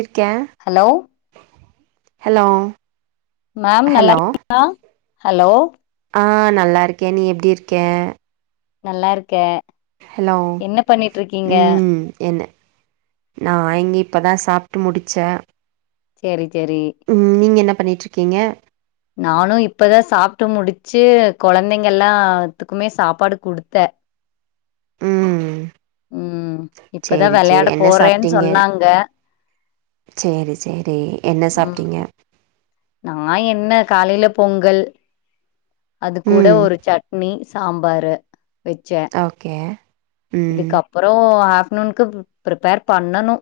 இருக்கேன் hello hello ma'am hello நல்லாருக்கீங்ளா hello ஆ நல்லாருக்கேன் நீ எப்டி இருக்கே நல்லாருக்கே ஹலோ ம் என்ன நான் இங்க இப்பதா சாப்ட்டு முடிச்சே சேரி சேரி ம் நீங்க என்ன பண்ணிட்டுருக்கீங்க நானும் இப்பதான் சாப்ட்டு முடிச்சு குழந்தைங்க எல்லாத்துக்குமே சாப்பாடு குடுத்தேன் ம் ம் இப்பதா சேரி சேரி வெளையாட என்ன போறேன்னு சாப்பிட்டீங்க சொன்னாங்க சேரி சேரி என்ன ம் சாப்ட்டீங்க நா என்ன காலையில பொங்கல் அது கூட ம் ஒரு சட்னி சாம்பாரு வெச்சே ஓகே ம் இதுக்கப்புறோ ஆஃப்நூன்க்கு ப்ரிப்பேர் பண்ணணு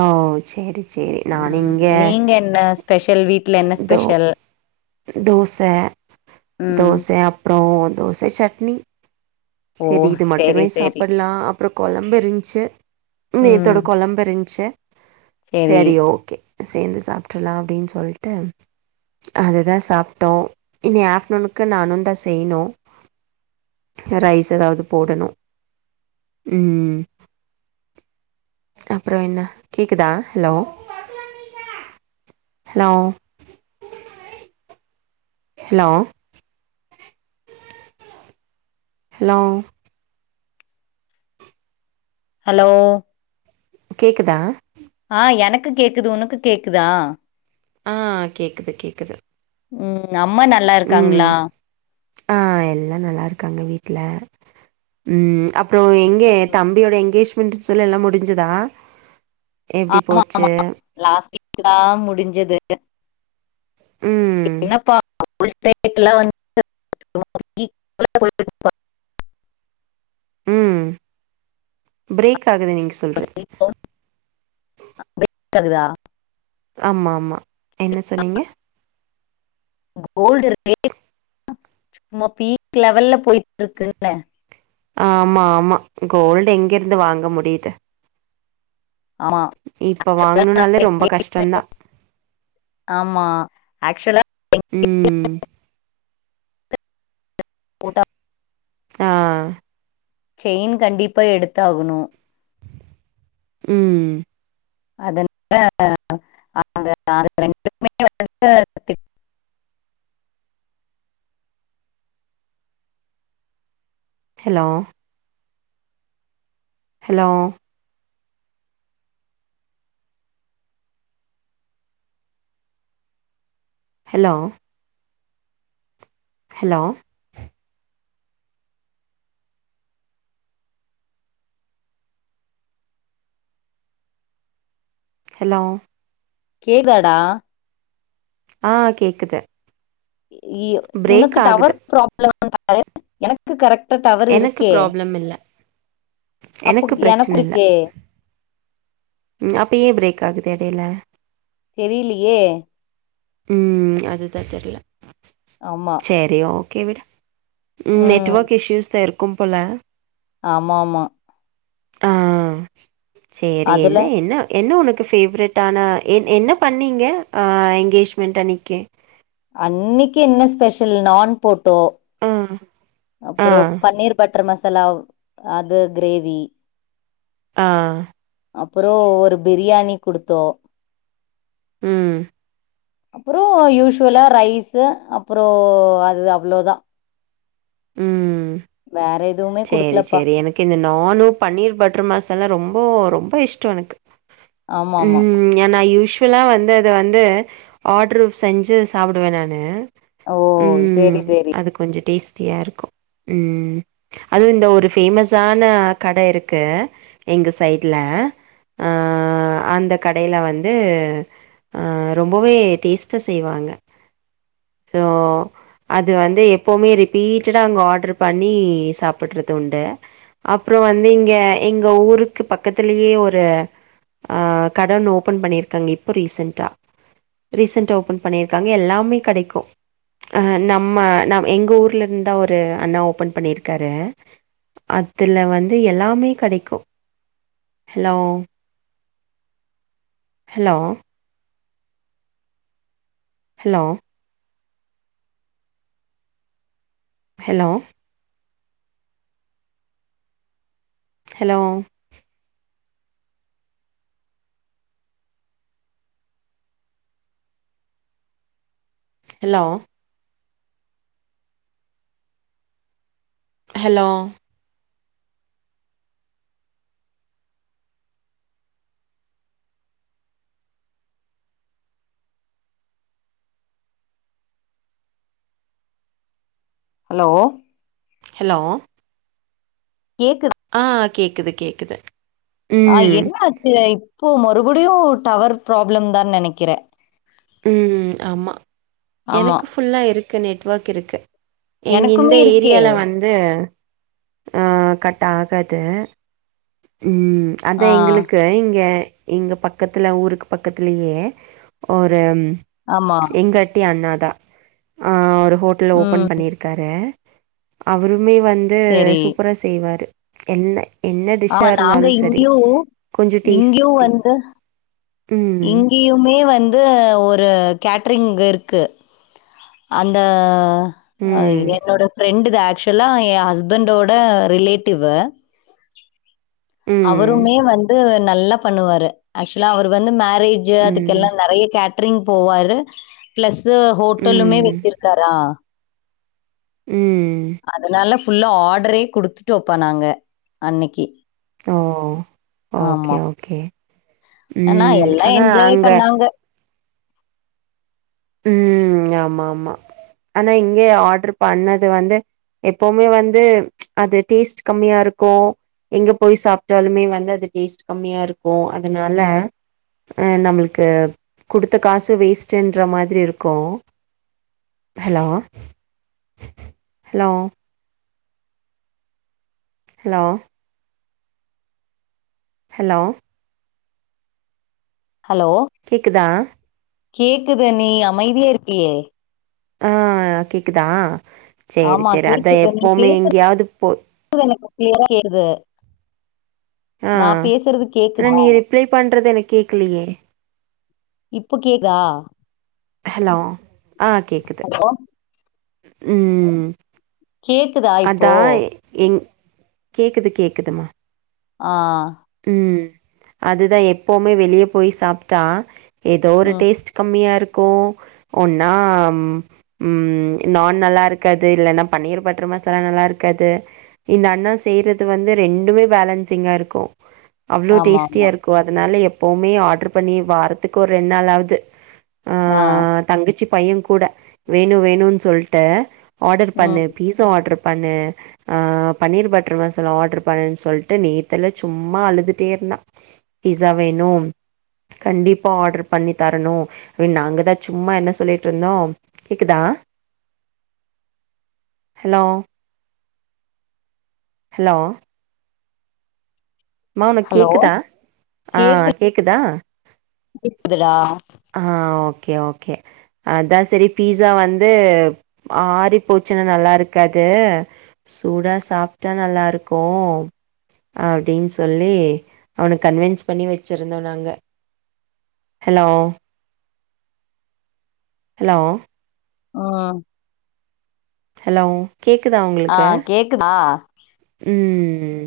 ஓ சேரி சேரி நானு ம் இங்க நீங்க என்ன ஸ்பெஷல் வீட்ல என்ன தோ ஸ்பெஷல் தோச ம் தோச அப்றோ தோச சட்னி ஓ செரி இது மட்டுமே சேரி சேரி சாப்பட்லா அ ப்றோ கொழம்பு இருந்ச்சு நேத்தோட ம் கொழம்பு இருந்ச்சு சேரி செரி ஓகே சேந்து சாப்ட்ரலா அப்டின் சொல்ட்டு அத தா சாப்ட்டோ இனி ஆஃப்நூனுக்கு நானுந்தா செய்யணு ரைஸ் எதாவது போடணு ம் அப்பறோ என்ன கேக்குதா hello hello hello hello hello கேக்குதா ஆ எனக்கு கேக்குது உனக்கு கேக்குதா ஆ கேக்குது கேக்குது ம் அம்மா நல்லா ம் இருக்காங்ளா ஆ எல்லா நல்லா இருக்காங்க வீட்ல ம் அப்றோ எங்க தம்பியோட என்ங்கேஜ்மெண்டுன் சொல்லி எல்லா முடிஞ்சிதா ஆமா ஆமா லாஸ்ட் வீக் தா முடிஞ்சது ம் என்னப்பா [unintelligible] ம் ஃப்ரேக் ஆகுது நீங்க சொல்றது [unintelligible] ஃபிரேக் ஆகுதா ஆமா ஆமா என்ன சொன்னீங்க கோல்டு ரேட்டு சும்மா பீக் லெவல்ல போய்ட்ருக்குன்ன ஆமா ஆமா கோல்டு எங்கிருந்து வாங்க முடியிது ஆமா இப்போ அதெல்லாம் நாங்க வாங்ணுனாலே ரொம்ப இங்கே- கஷ்டந்தா ஆமா ஆக்சுவலா ம். போட்டா ஆ செயின் கண்டிப்பா எடுத்து ஆகணு ம் அதனால அவுங்க ரெண்டுமே [unintelligible] வந்துட்டு hello hello hello hello hello கேக்தாடா ஆ கேக்குது இ பிரேக் உனக்கு ஆகுது. டவர் ப்ராப்ளமானு பாரு எனக்கு கரெக்டா டவர் இருக்கே மில்ல அப்போ எனக் குறிக்கே ம் அப்போ ஏ பிரேக் ஆகுது எடேல தெரியலையே ம் அதுதா தெர்ல ஆமா செரி ஓகே விடு ம் நெட்வொர்க் இஷ்யூஸா இருக்கு போல ஆமா ஆமா ஆ சேரி அதுல என்ன என்ன என்ன உனக்கு ஃபேவரெட் ஆன என் என்ன பண்ணீங்க ஆ எங்கேஜ்மெண்ட் அன்னைக்கே அன்னைக்கி என்ன ஸ்பெஷல் நான் போட்டோ ஆ ஆ அப்பறோ பன்னீர் பட்டர் மசாலா அது கிரேவி ஆ அப்பறோ ஒரு பிரியாணி குடுத்தோ ம் அப்பறோ யூஸ்வலா ரைஸ்சு அப்பறோ அது அவ்ளோதா ம் வேற எது சேரி சேரி எனக்கு இந்த நானு பன்னீர் பட்டர் மசாலா ரொம்போ ரொம்ப இஷ்டோ எனக்கு ஆமா ஆமா ம் ஏ நா யூஸ்வலா வந்து அத வந்து ஆர்டரு செஞ்சு சாப்டுவே நானு ஓ சேரி ம் சேரி அது கொஞ்சோ டேஸ்ட்டியா இருக்கு ம் அதும் இந்த ஒரு ஃபேமஸான கட இருக்கு எங்க சைட்ல ஆ அந்த கடேல வந்து அ ரொம்பவே டேஸ்ட்டா செய்வாங்க ஸோ அது வந்து எப்போவுமே ரிப்பீட்டடா அங்க ஆர்டரு பண்ணி சாப்டுறது உண்டு அப்பறோ வந்து இங்க எங்க ஊருக்கு பக்கத்திலேயே ஒரு அ கட ஒன்னு ஓபன் பண்ணிருக்காங்க இப்போ ரீசென்ட்டா ரீசண்டா ஓபன் பண்ணிருக்காங்க எல்லாமே கெடைக்கு அஹ நம்ம ந எங்க ஊர்ல இருந்தா ஒரு அண்ணா ஓபன் பண்ணிரு க்கரு அதுல வந்து எல்லாமே கெடைக்கு hello hello hello hello hello hello hello hello hello கேக்கு ஆ கேக்குது கேக்குது ஆ ம் என்ன ஆச்சு இப்போ மறுபடியு டவர் ப்ராப்ளம் தா நினைக்கிறே ம் ஆமாம் ஆமா எனக்கு ஃபுல்லா இருக்கு நெட்வொர்க் இருக்கு எங்க இந்த எனக்குமே இருக்கே ஏரியால வந்து ஆ கட் ஆகாது ம் அத ஆ எங்களுக்கு இங்க எங்க பக்கத்துல ஊருக்கு பக்கத்துலயே ஒரு ஆமா எங்க ஏ அண்ணா தா ஆ ஒரு ஹோட்டல் ம் ஓபன் பண்ணியிருக்காரு அவருமே வந் து செரி சூப்பரா செய்வாரு என்ன என் இத ஆமா நாங்க இருந்தாலு சேரி இங்கயு கொஞ்சோ டேஸ்டி ம் இங்கேயுமே வந்து ஒரு கேட்டரிங் இருக்கு அந்த ம் என்னோட ஃபிரெண்டு தா ஆக்சு இதெல்லா ஏ ஹஸ்பண்டோட ரிலேட்டிவ்வு ம் அவருமே வந்து நல்லா பண்ணுவாரு ஆக்சுவலா அவர் வந்து மேரேஜ் ம் அதுக்கெல்லா நெறைய கேட்டரிங் போவாரு பிளஸ்சு மட்டலுமே ம் வச்சிருக்காரா ம் அதனால ஃபுல்லா ஆர்டரே குடுத்துட்டு வைப்பே நாங்க அன்னைக்கி ஓ ஓகே ஓகே ஆனா ம் எல்லா ஆனா என்ஜாய் அங்க பண்ணாங்க ம் ஆமா ஆமா ஆனா இங்கேய ஆர்டரு பண்ணது வந்து எப்பவுமே வந்து அது டேஸ்ட் கம்மியா இருக்கு எங்க போய் சாப்பிட்டாலுமே வந்து அது டேஸ்ட் கம்மியா இருக்கு அதுனால ஆ நம்மளுக்கு கொடுத்த காசு வேஸ்ட்டு ன்ற மாதிரி இருக்கு hello hello hello hello hello கேக்குதா கேக்குத நீ அமைதியா இருக்கியே ஆ கேக்குதா சேரி ஆமா சேரி அத எப்பவுமே எங்கேயாவது போய் எனக்கு கிளயரா கேக்குது நா பேசுறது கேக்குதா அப்ளை பண்ணுறது எனக்கு கேட்கலையே இப்போ கேக்குதா ஹலோ ஆ கேக்குது ஹலோ ம் கேக்குதா இப்போ அதா எங்க கேக்குது கேக்குது மா ஆ ம் அதுதா எப்போவுமே வெளியே போய் சாப்பிட்டா ஏதோ ஒரு ம் டேஸ்ட் கம்மியா இருக்கு ஒன்னா ம் நான் நல்லா இருக்காது இல்லன்னா பன்னீர் பட்டர் மசாலா நல்லா இருக்காது இந்த அண்ணா செய்யரது வந்து ரெண்டுமே பேலன்சிங்காக இருக்கு அவ்வளோ ஆமா டேஸ்ட்டியா ஆமா இருக்கு அதனால எப்பவுமே ஆர்டர் பண்ணி வாரத்துக்கு ஒரு ரெண்டு நாள்ளாவது ஆ தங்கச்சி பையன் கூட வேணு வேணுன்னு சொல்லிட்டு ஆர்டர் பண்ணு ம் பீஸா ஆர்டர் பண்ணு ஆ பன்னீர் பட்டர் மசாலா ஆர்டரு பண்ணுன்னு சொல்லிட்டு நேத்தெல்லா சும்மா அழுதுட்டே இருந்தா பீஸா வேணும் கண்டிப்பா ஆர்டர் பண்ணி தரணு அப்டின்னு நாங்கதா சும்மா என்ன சொல்லிட்டு இருந்தோ கேக்குதா ஹலோ ஹலோ மாம் ஹலோ கேக்குதா ஆ கேக்கு கேக்குதா கேக்குதுடா ஆ ஓகே ஓகே அதான் சரி பீஸா வந்து ஆரிப் போச்சின நல்லாருக்காது சூடா சாப்ட்டா நல்லாருக்கு அப்டின்னு சொல்லி அவன கன்வின்ஸ் பண்ணி வச்சிருந்தோ நாங்க ஹலோ ஹலோ ம் ஹலோ கேக்குதா ஆ உங்களுக்கு கேக்குதா ம்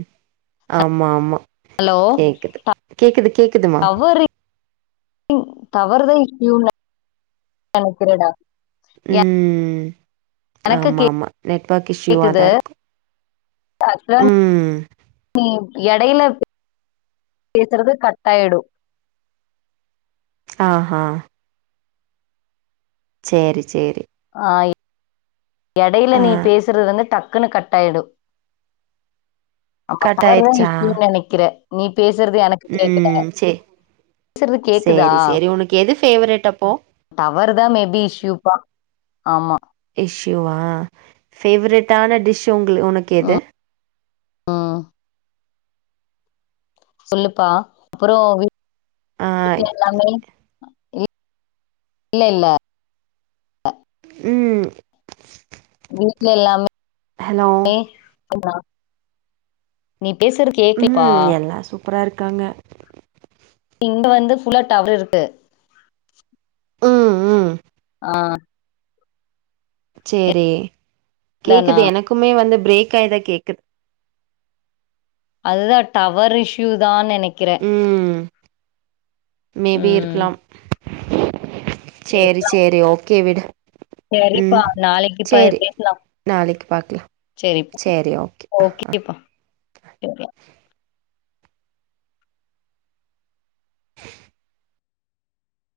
ஆமாம்மா ஹலோ கேக்குது கேக்குது கேக்குதுமா டவர் தா இஷ்யூ நெனைக்கிறடா ம் எனக்கு ஆமாம்மா நெட்வொர்க் இஷ்யூவா கேக்குது தா இருக்கு [unintelligible] எடையில பேசுறது கட்டாயிடும் ஆ ஹா சேரி செரி ஆ எடையில ஆ நீ பேசுறது வந்து டக்குன்னு கட்டாயிடு ஆமா கட் டவர்தா ஆயிருச்சா? இஷ்யூனு நெனைக்கிறே நீ பேசுறது எனக் ம் சே பேசறது கேக்குதா சேரி, சேரி. உனக்கு எது ஃபேவரட் அப்போ? டவர் தா மேபி இஷ்யூப்பா ஆமா இஷ்யூாவா ஃபேவரடான டிஷ் உங்களு உனக்கு எது ம். ம் சொல்லுப்பா அப்றோ ஆ வீட்ல எல்லாமே ஆ இ இல்ல இல்ல ம் வீட்ல ஹலோ. எல்லாமே நீ பேசுற ம் எல்லா சூப்பராருக்காங்க இங்க வந்து ஃபுல்லா டவர் இருக்கு ம் ம் ஆ செரி தானா? கேக்குது எனக்குமே வந்து பிரேக் ஆயிதா கேக்குது அதுதா டவர் இஷ்யூ தான் நெனைக்கிறே ம் மேபி ம். இருக்கலாம் சேரி சேரி ஓகே விடு செரிப்பா ம் நாளைக்குப் பா சேரி பேசலாம் நாளைக்கு பாக்கலாம் சேரிப்பா சேரி ஓகே அ அ ஓகேப்பா [unintelligible] [unintelligible]